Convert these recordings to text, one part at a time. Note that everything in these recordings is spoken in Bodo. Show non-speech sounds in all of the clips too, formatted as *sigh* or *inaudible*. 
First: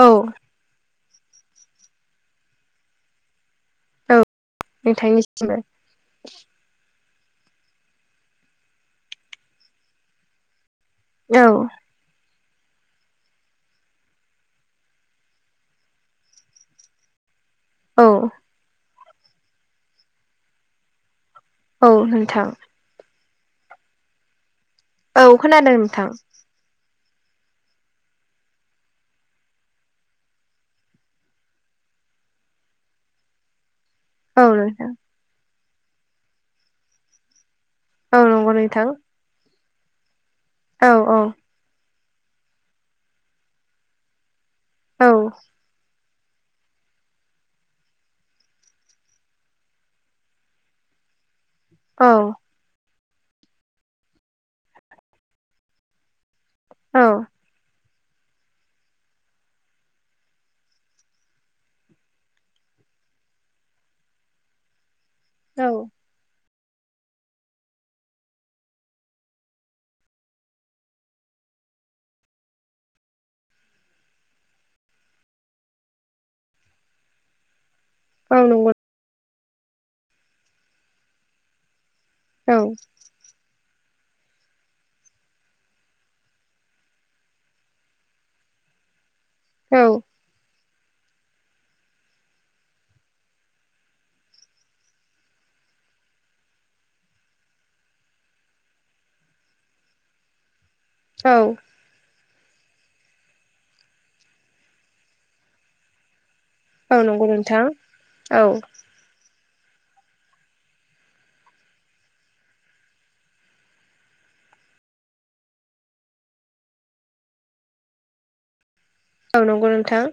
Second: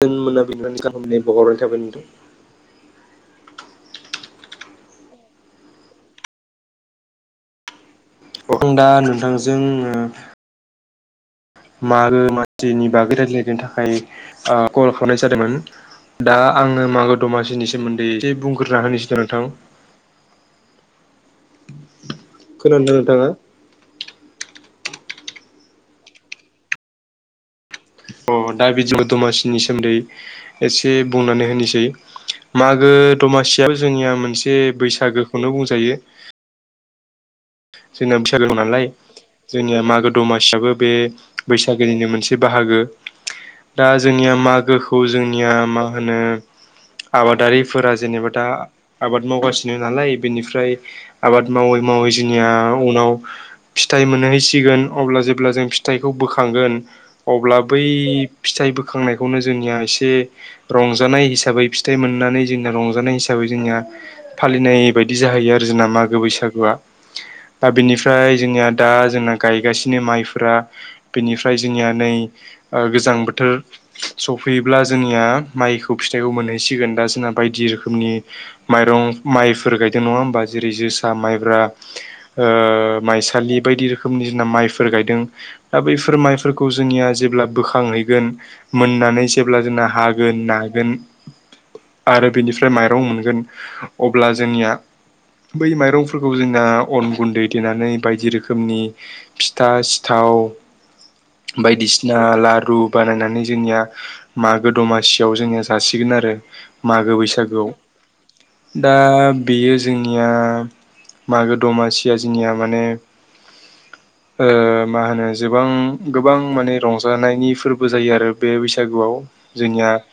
औ नोंथांनिसिमबो। आं दा नोंथांजों औ मागो मानसिनि बागै रायज्लायनो थाखाय कल खालामनाय जादोंमोन दा आंनो मागो दमासिनि औ सोमोन्दै एसे बुंग्रोना होनोसैदों नोंथां। औ नोंथां। खोनादोंना नोंथाङा? औ खोनादों नोंथां। अ दा बेदिबा दमासिनि सोमोन्दै एसे बुंनानै होनायसायो मागो दमासियाबो जोंनिया औ मोनसे नोंथां बैसागोखौनो बुंजायो। जोंना औ बैसागो नंगौ दं नालाय नोंथां जोंनिया मागो दमासियाबो बे औ औ बैसागोनिनो मोनसे बाहागो दा जोंनिया मागोखौ जोंनिया मा होनो आबादारिफोरा जेनेबा दा आबाद मावगासिनो नालाय बेनिफ्राय आबाद मावै औ मावै जों ओ उनाव फिथाइ मोनहहैसिगोन अब्ला जेब्ला जों फिथाइखौ बोखांगोन। औ। अब्ला बै फिथाइ बोखांनायखौनो जोंनिया एसे रंजानाय हिसाबै फिथाइ मोननानै जोंना रंजानाय हिसाबै जोंना फालिनाय बायदि जाहैयो आरो जोंना मागो बैसागोआ। दा बेनिफ्राय जोंनिया दा जोंना गायगासिनो माइफोरा बेनिफ्राय जोंनिया नै गोजां ओ बोथोर सफैयोब्ला जोंनिया माइखौ फिथाइखौ मोनहैसिगोन दा जोंना बायदि रोखोमनि औ नंगौ। माइरं माइफोर गायदों नङा होमबा जेरै जोसा माइब्रा। ओ औ माइसालि बायदि रोखोमनि जोंना माइफोर गायदों। दा बैफोर माइफोरखौ जोंनिया जेब्ला बोखांहैगोन मोननानै जेब्ला औ जोंना हा गोन नागोन आरो बिनिफ्राय माइरं मोनगोन अब्ला जोंनिया बै माइरंफोरखौ जों ना अन गुन्दै देनानै बायदि रोखोमनि फिथा सिथाव औ। बायदिसिना लारु बानायनानै जोंनिया मागो दमासियाव जोङो जासिगोन आरो औ मागो नंगौ नोंथां औ बैसागोआव दा बेयो जोंनिया मागो दमा सिया जिनिया माने ओ मा होनो जोबां गोबां माने रंजानायनि फोरबो जायो आरो बे बैसागुआव औ नंगौ जोंनिया नोंथां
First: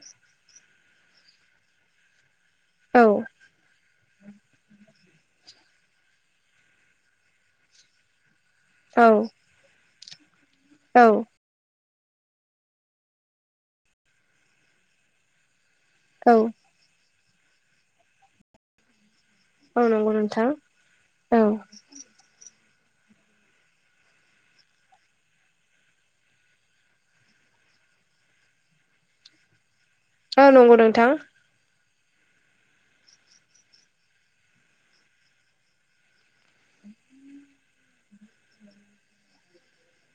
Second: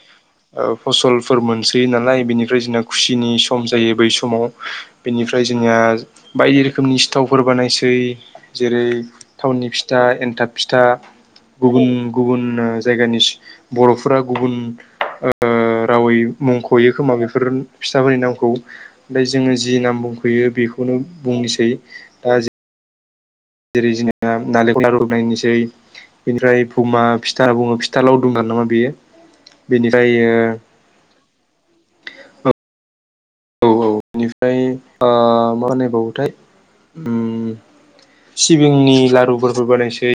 ओ फसलफोर मोनसै नालाय बिनि ओमफ्राय जोंना औ खुसिनि सम जायो बै समाव बेनिफ्राय जोंनिया बायदि रोखोमनि सिथावफोर बानायसै जेरै औ थावननि फिथा एन्थाब फिथा औ गुबुन गुबुन जायगानि बर'फोरा गुबुन ओ ओ रावै मुंख'यो खोमा बेफोर फिसाफोरनि नामखौ ओमफ्राय जोङो जि औ नाम नंगौ बुंफैयो नोंथां बेखौनो औ बुंनोसै दा जेरै जोंना नालेंखल न रुंनायनोसै। बेनिफ्राय बुमा फिथा बुङो फिथा लावदुम नामा बेयो बेनिफ्राय ओ औ नंगौ नोंथां। औ औ बेनिफ्राय ओ मा होननाय बावोथाय उम सिबिंनि लारुफोरबो बानायसै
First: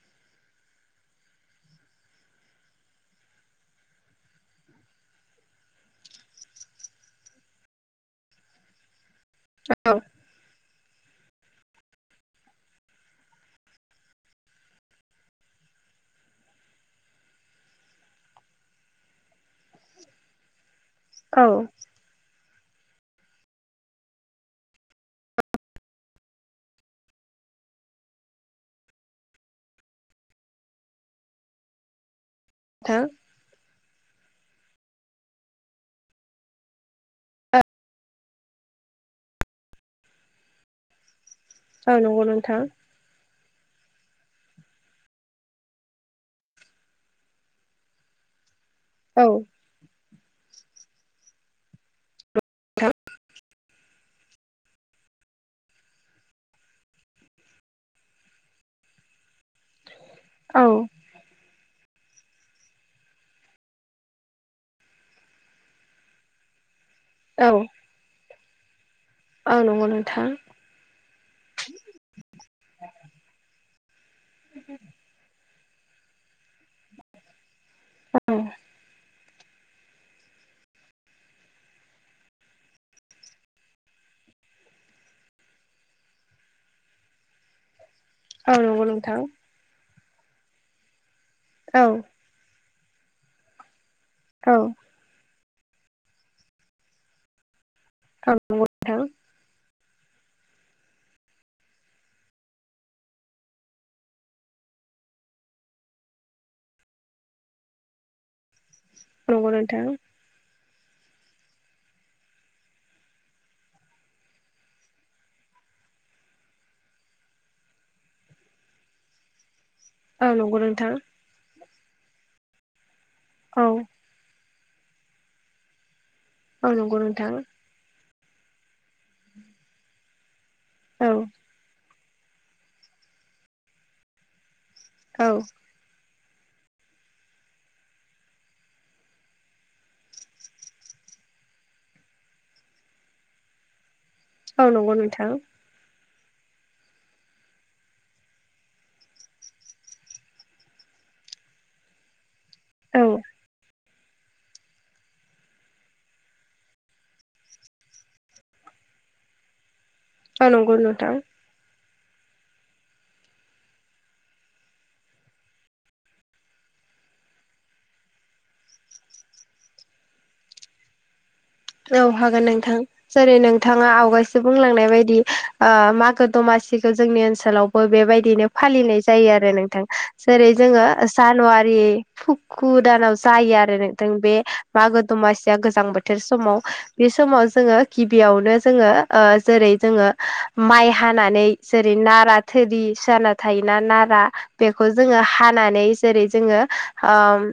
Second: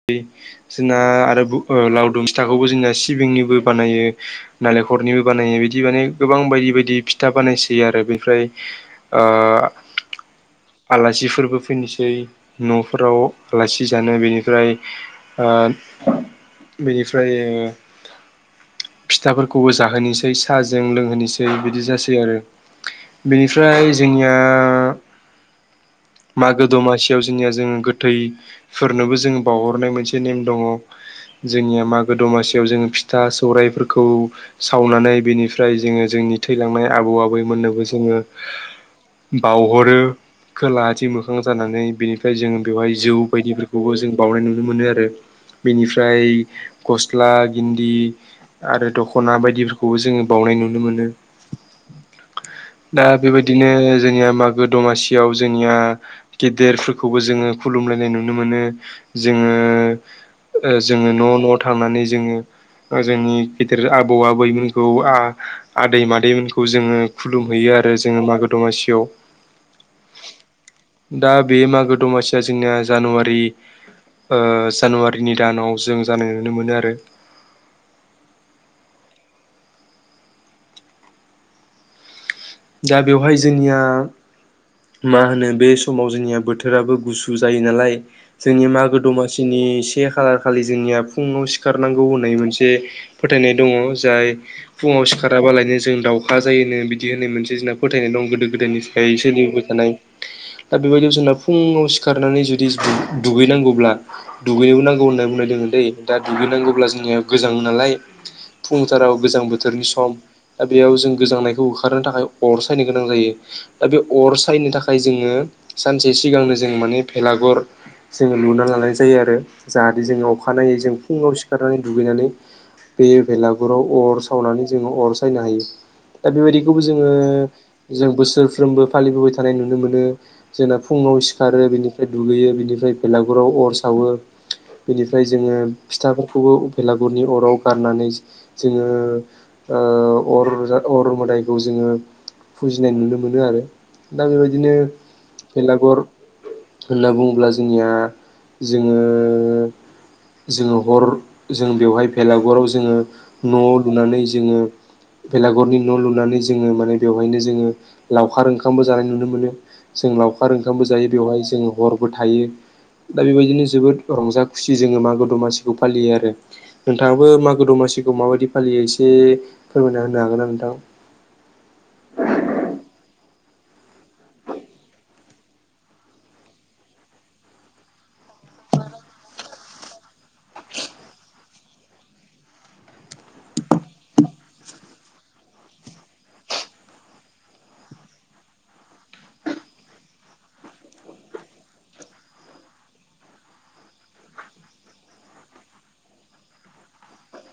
जोंना आरो ओ लाव दुम सिथाखौबो जोंना सिबिंनिबो बानायो नालेंखरनिबो बानायो बिदि माने गोबां बायदि बायदि फिथा बानायसै आरो बेनिफ्राय ओ औ आलासिफोरबो फैनोसै न'फोराव आलासि जानो बेनिफ्राय ओ बेनिफ्राय फिथाफोरखौबो जाहोनोसै साहाजों औ लोंहोनोसै नोंथां बिदि जासै आरो। बेनिफ्राय जोंनिया मागो दमासियाव जोंनिया जोङो गोथैफोरनोबो जोंङ बावहरनाय मोनसे नेम दङ। जोंनिया मागो दमासियाव जोङो फिथा सौराइफोरखौ सावनानै बेनिफ्राय जोङो जोंनि थैलांनाय आबौ औ आबैमोननोबो जोङो बावहरो खोलाहाथिं मोखां जानानै औ नंगौ बेनिफ्राय नोंथां जोङो बेवहाय जौ बायदिफोरखौबो जों बावनाय नुनो मोनो आरो बेनिफ्राय गस्ला गिन्दि आरो औ दख'ना बायदिफोरखौ खौबो जोङो बावनाय नुनो मोनो। दा बेबायदिनो जोंनिया मागो दमासियाव जोंनिया गेदेरफोरखौबो जोङो खुलुमलायनाय नुनो मोनो जोङो ओ जोङो न' न'आव थांनानै जोङो जोंनि गेदेर आबौ आबैमोनखौ आं आदै मादैमोनखौ जोङो खुलुमहैयो आरो जोङो मागो दमासियाव ओं नंगौ नोंथां दा बे मागो दमासिया जोंनिया जानुवारि ओ जानुवारिनि दानाव जों जानाय नुनो मोनो आरो औ दा बेवहाय जोंनिया मा होनो बे समाव जोंनिया बोथोराबो गुसु जायो नालाय औ जोंनि नंगौ मागो नोंथां दमासिनि से खालार खालि जोंनिया फुङाव औ सिखारनांगौ होननाय मोनसे फोथायनाय दङ जाय औ फुङाव सिखाराबालायनो जों दाावखा जायोनो बिदि होननाय मोनसे जोंना फोथायनाय दं औ गोदो नंगौ गोदायनि थाखाय सोलिबोबाय थानाय दा बेबायदियाव जोंना फुङाव सिखारनानै जुदि दुगैनांगौब्ला दुगैनोबो नांगौ होननानै बुंनाय दङ दै दा दुगैनांगौब्ला जोंनिया गोजाङ नालाय फुंथाराव गोजां नोंथां बोथोरनि सम दा बेयाव जों गोजांनायखौ होखारनो थाखाय अर सायनो गोनां जायो। दा बे अर सायनो थाखाय जोङो सानसे सिगांनो जों माने बेलागर जोङो लुना लानाय जायो आरो। जाहाथे जोंनाव नंगौ अखानायै नोंथां जों फुङाव सिखारनानै दुगैनानै बे बेलागुराव औ अर सावनानै जोङो अर सायनो हायो दा बेबायदिखौबो नंगौ जोङो नोंथां जों बोसोरफ्रोमबो फालिबोबाय थानाय नुनो मोनो जोंना औ फुङाव सिखारो बेनि निफाय दुगैयो बिनिफ्राय बेलागुराव अर सावो बिनिफ्राय जोङो फिथाफोरखौबो उफेलागुरनि अराव गारनानै जोङो ओ अरजा अर मदाइखौ जों जोङो फुजिनाय नुनो मोनो आरो दा औ बेबायदिनो नंगौ नोंथां बेलागर होनना बुङोब्ला जोंनिया जोङो जोङो हर जों बेवहाय भेलागुराव जों औ नंगौ नोंथां जोङो औ न'लुनानै जोङो बेलागुरनि न'लुनानै जों जोङो माने बेवहायनो जोङो लावखार ओंखामबो जानाय नुनो मोनो। जों औ लावखार नंगौ ओंखामबो जायो नोंथां बेवहाय जों हरबो थायो। दा बेबायदिनो जोबोद रंजा खुसि जोङो मागो दमासिखौ फालियो आरो। नोंथाङाबो मागो दमासिखौ माबायदि फालियो एसे फोरमायना होनो हागोन ना नोंथां? औ हागोन नोंथां। जेरै नोंथाङा आवगायसो बुंलांनाय बायदि ओ मागो दमासिखौ जोंनि ओनसोलावबो बेबायदिनो फालिनाय जायो आरो नोंथां जेरै जोङो जानुवारि फुखु दानाव जायो आरो नोंथां बे मागो दमासिया गोजां बोथोर समाव बे समाव जोङो गिबियावनो जोङो ओ जेरै जोङो माइ हानानै जेरै नारा थोरि सियाना थायोना नारा बेखौ जोङो हानानै जेरै जोंङो ओम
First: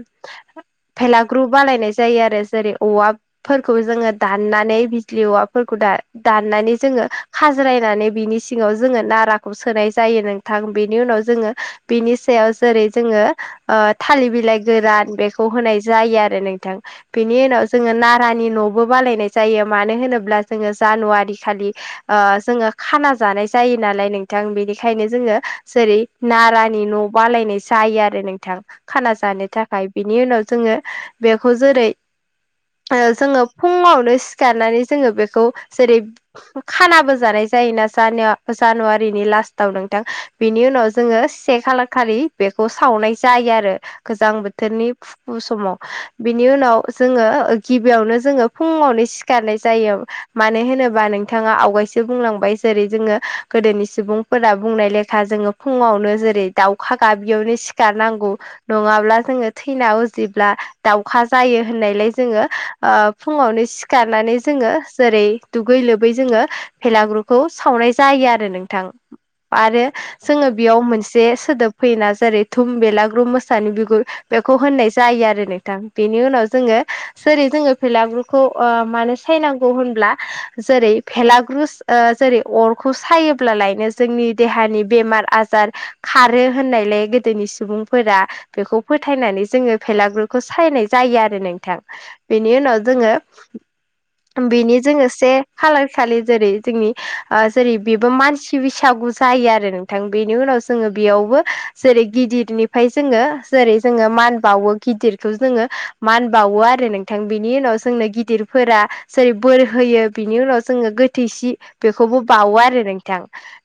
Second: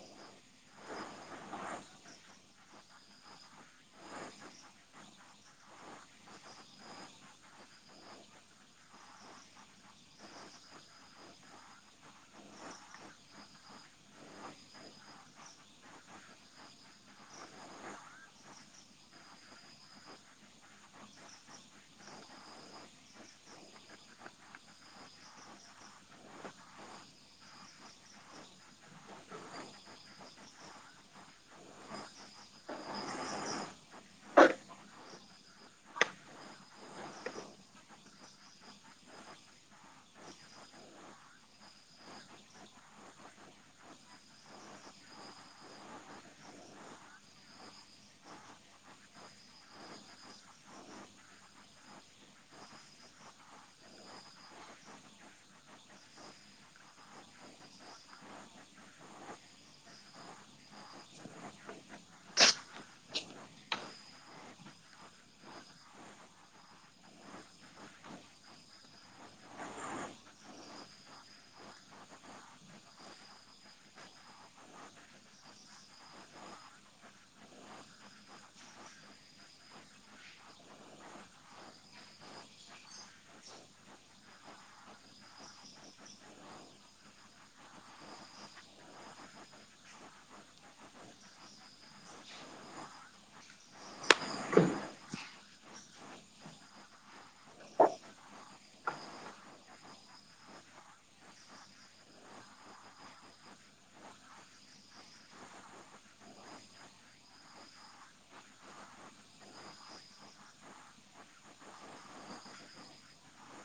फेलाग्रु बालायनाय जायो आरो जेरै औवा फोरखौ जोङो दाननानै बिजलि औवाफोरखौ दा दाननानै जोङो खाज्रायनानै बिनि सि सिङाव जोङो नाराखौ सोनाय जायो नोंथां बेनि उनाव जोङो बिनि सायाव जेरै जोङो ओ थालिर बिलाइ गोरान बेखौ होनाय जायो आरो नोंथां बेनि उनाव जोङो नारा गानि न'बो बालायनाय जायो मानो होनोब्ला जोङो जानुवारि खालि ओ जोङो खाना जानाय जायो नालाय नोंथां बेनिखायनो जोङो जेरै नारानि न' बालायनाय जायो आरो नोंथां। खाना जानो थाखाय बिनि उनाव जोङो बेखौ जेरै ओ जोङो फुङावनो सिखारनानै जोङो बेखौ जेरै खानाबो जानाय जायोना जानुव जानुवारिनि लास्टाव नोंथां। बेनि उनाव जोङो से खालार खालि बेखौ सावनाय जायो आरो गोजां बोथोरनि फुं समाव। बिनि उनाव जोङो गिबियावनो जोङो फुङावनो सिखारनाय जायो मानो होनोबा नोंथाङा आवगायसो बुंलांबाय जेरै जोङो गोदोनि सुबुंफोरा बुंनाय लेखा जोङो फुङावनो जेरै दाउखा गाबियावनो सि सिखार नांगौ नङाब्ला जोङो थैना उजिब्ला दाउखा जायो होननायलाय जोङो फुङावनो सिखारनानै जोङो जेरै दुगै लोबै जोङो भेलाग्रुखौ सावनाय जायो आरो नोंथां। आरो जोङो बेयाव मोनसे सोदोब फैयोना जेरै थुम बेलाग्रु मोसानि बिगुर बेखौ होननाय जायो आरो नोंथां बेनि उनाव जोङो जेरै जोङो भेलागुरखौ मानो सायनांगौ होनब्ला जेरै भेलाग्रुस ओ जेरै अरखौ सायोब्लालायनो जोंनि देहानि बेमार आजार खारो होननायलाय गोदोनि सुबुंफोरा बेखौ फोथायनानै जोङो फेलागुरखौ सायनाय जायो आरो नोंथां। बेनि उनाव जोंङो *inaudible* बेनि जोंङो से खालार खालि जेरै जोंनि जेरै बेबो मानसि बैसागु जायो आरो नोंथां बेनि उनाव जोङो बेयावबो जेरै गिदिरनिफ्राय जोङो जेरै जोङो मान बावो गिदिरखौ जोङो मान बावो आरो नोंथां बिनि उनाव जोंनो गिदिरफोरा जेरै बोर होयो बिनि उनाव जोङो गोथैसि बेखौबो बावो आरो नोंथां।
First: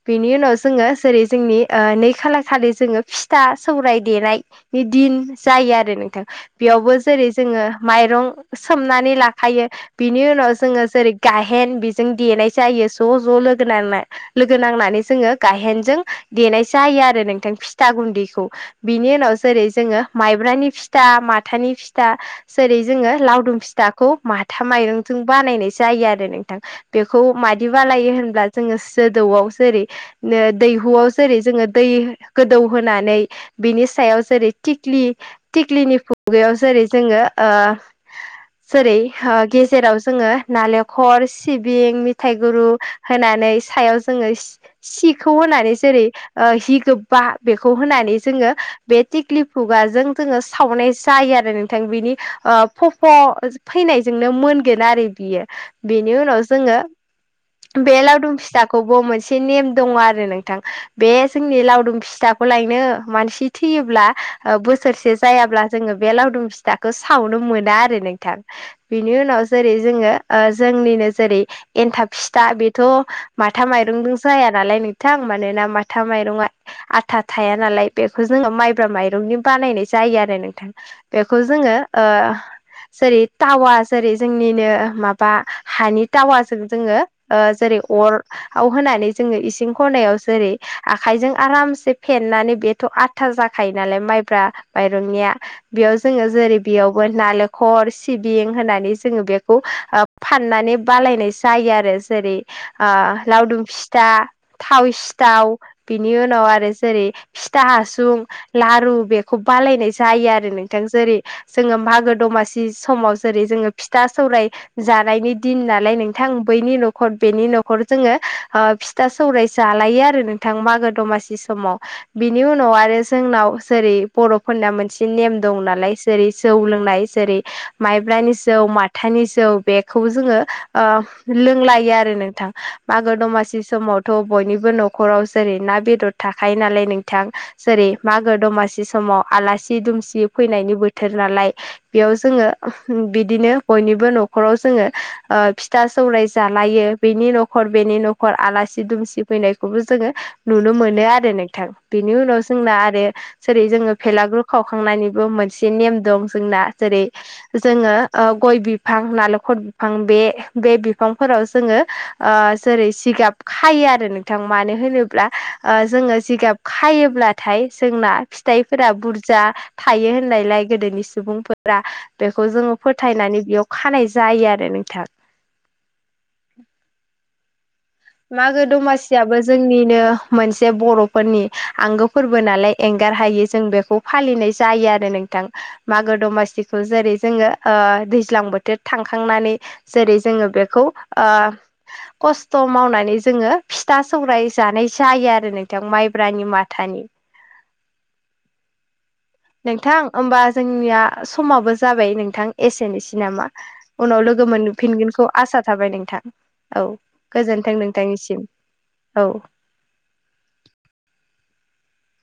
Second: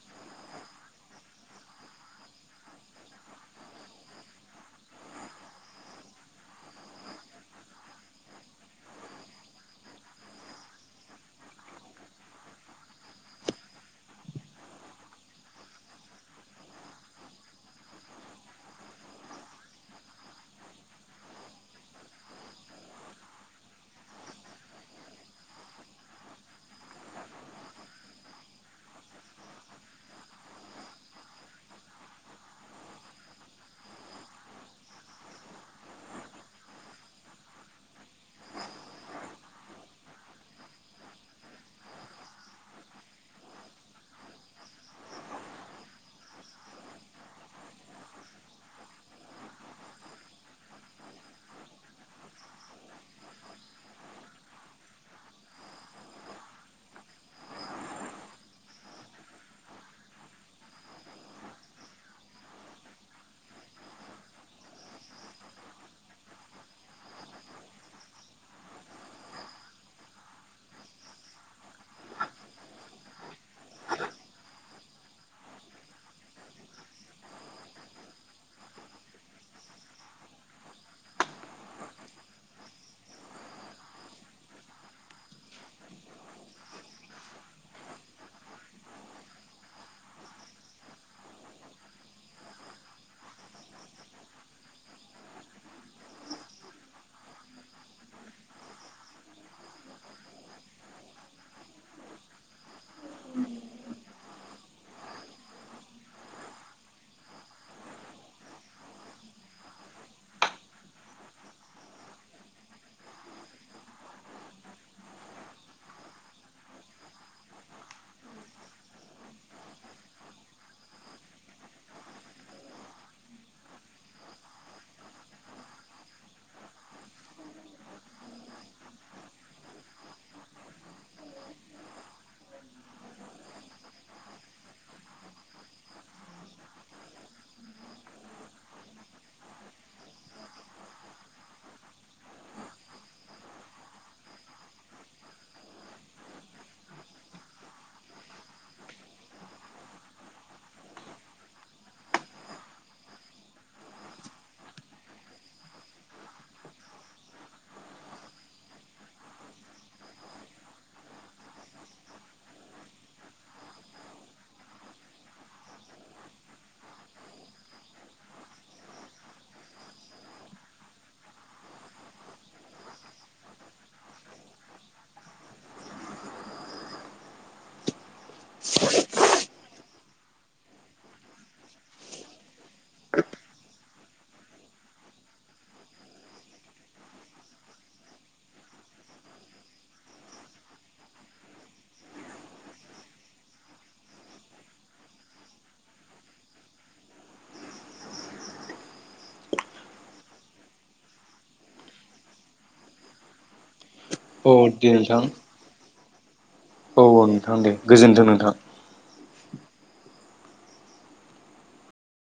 बेनि उनाव जोङो जेरै जोंनि नै खाला खालि जोङो फिथा सौराय देनाय नि दिन जायो आरो नोंथां बेयावबो जेरै जोङो माइरं सोमनानै लाखायो। बिनि उनाव जोङो जेरै गाहेन बेजों देनाय जायो ज' ज' लोगो नांना। लोगो नांनानै जोङो गायहेनजों देनाय जायो आरो नोंथां फिथा गुन्दैखौ। बिनि उनाव जेरै जोङो माइब्रानि फिथा माथानि फिथा जेरै' जोङो लावदुम फिथाखौ माथा माइरंजों बानायनाय जायो आरो नोंथां। बेखौ मादि बालायो होनब्ला जोङो सोदौआव जेरै दैहुआव जेरै जोङो दै गोदौ होनानै बिनि सायाव जेरै थिख्लि थिक्लिनि खुगायाव जेरै जोङो ओ जेरै गेजेराव जोङो नालेंखर सिबिं मिथायाइ गुरु होनानै सायाव जोङो सि सिखौ होनानै जेरै ओ हि गोबा बेखौ होनानै जोङो बे थटिक्लि फुगाजों जोङो सावनाय जायो आरो नोंथां बेनि कफ' फैनायजोंनो मोनगोन आरो बियो। बेनि उनाव जोङो बे लावदुम फिथाखौबो मोनसे नेम दङ आरो नोंथां। बे जोंनि लावदुम फिथाखौ लायनो मानसि थैयोब्ला बोसोरसे जायाब्ला जोङो बे लावदुम फिथाखौ सावनो मोना आरो नोंथां। बिनि उनाव जेरै जोङो ओ जोंनिनो जेरै एनथाब फिथा बेथ' माथा माइरंजों जाया नालाय नोंथां मानोना माथा माइरंआ आथा थाया नालाय बेखौ जोंङो माइब्रा माइरंनि बानायनाय जायो आरो नोंथां। बेखौ जो जोङो ओ जेरै टावा जेरै जोंनिनो माबा हानि टावाजों जोंङो जेरै अर *unintelligible* होनानै जोङो इसिं खनायाव जेरै आखाइजों आरामसे फेन्नानै बेथ' आ था जाखायो नालाय माइब्रा माइरंनिया बेयाव जोङो जेरै बेयावबो नालेंखर सिबिं होननानै जोंङो बेखौ फाननानै बालायनाय जायो आरो जेरै लावदुम फिथा थाव सिथाव बिनि उनाव आरो जेरै फिथा हासुं लारु बेखौ बालायनाय जायो आरो नोंथां जेरै जोङो मागो दमासि समाव जेरै' जोङो फिथा सौराय जानायनि दिन नालाय नोंथां बैनि न'खर बेनि न'खर जोङो फिथा सौराय जालायो आरो नोंथां मागो दमासि समाव बिनि उनाव आरो जोंनाव जेरै बर'फोरना मोनसे नेम दं नालाय जेरै जौ लोंनाय जेरै माइब्रानि जौ माथानि जौ बेखौ जोङो ओ लोंलायो आरो नोंथां मागो दमासि समावथ' बयनिबो न'खराव जेरै ना बेदर थाखायो नालाय नोंथां। जेरै मागो दमासि समाव आलासि दुमसि फैनायनि बोथोर नालाय। बेयाव जोङो बिदिनो बयनिबो न'खराव जोङो ओ फिथा सौराय जालायो बेनि न'खर बेनि न'खर आलासि दुमसि फैनायखौबो जोङो नुनो मोनो आरो नोंथां बेनि उनाव जोंना आरो जेरै जोङो फेलागुर खावखांनायनि बो मोनसे नेम दं जोंना जेरै जोङो ओ गय बिफां नालेंखर बिफां बे बे बिफांफोराव जोङो। ओ जेरै' जिगाब खायो आरो नोंथां मानो होनोब्ला ओ जोङो जिगाब खायोब्लाथाय जोंना फिथाइफोरा बुरजा थायो होननायलाय गोदोनि सुबुंफोरा बेखौ जोङो फोथायनानै बेयाव खानाय जायो आरो नोंथां। मागो दमासियाबो जोंनिनो। मोनसे बर'फोरनि आंगो फोरबो नालाय एंगार हायि जों बेखौ फालिनाय जायो आरो नोंथां। मागो दमासिखौ जेरै जोङो ओ दैज्लां बोथोर थांखांनानै जेरै जोङो बेखौ ओ खस्थ' मावनानै जोङो फिथा सौराय जानाय जायो आरो नोंथां माइब्रानि माथानि नोंथां होमबा जोंनिया समाबो जाबाय नोंथां एसेनोसै नामा। उनाव लोगो औ दे नोंथां मोनफिनगोनखौ आसा थाबाय नोंथां। औ नोंथां दे गोजोन्थों गोजोन्थों नोंथांनिसिम नोंथां। औ।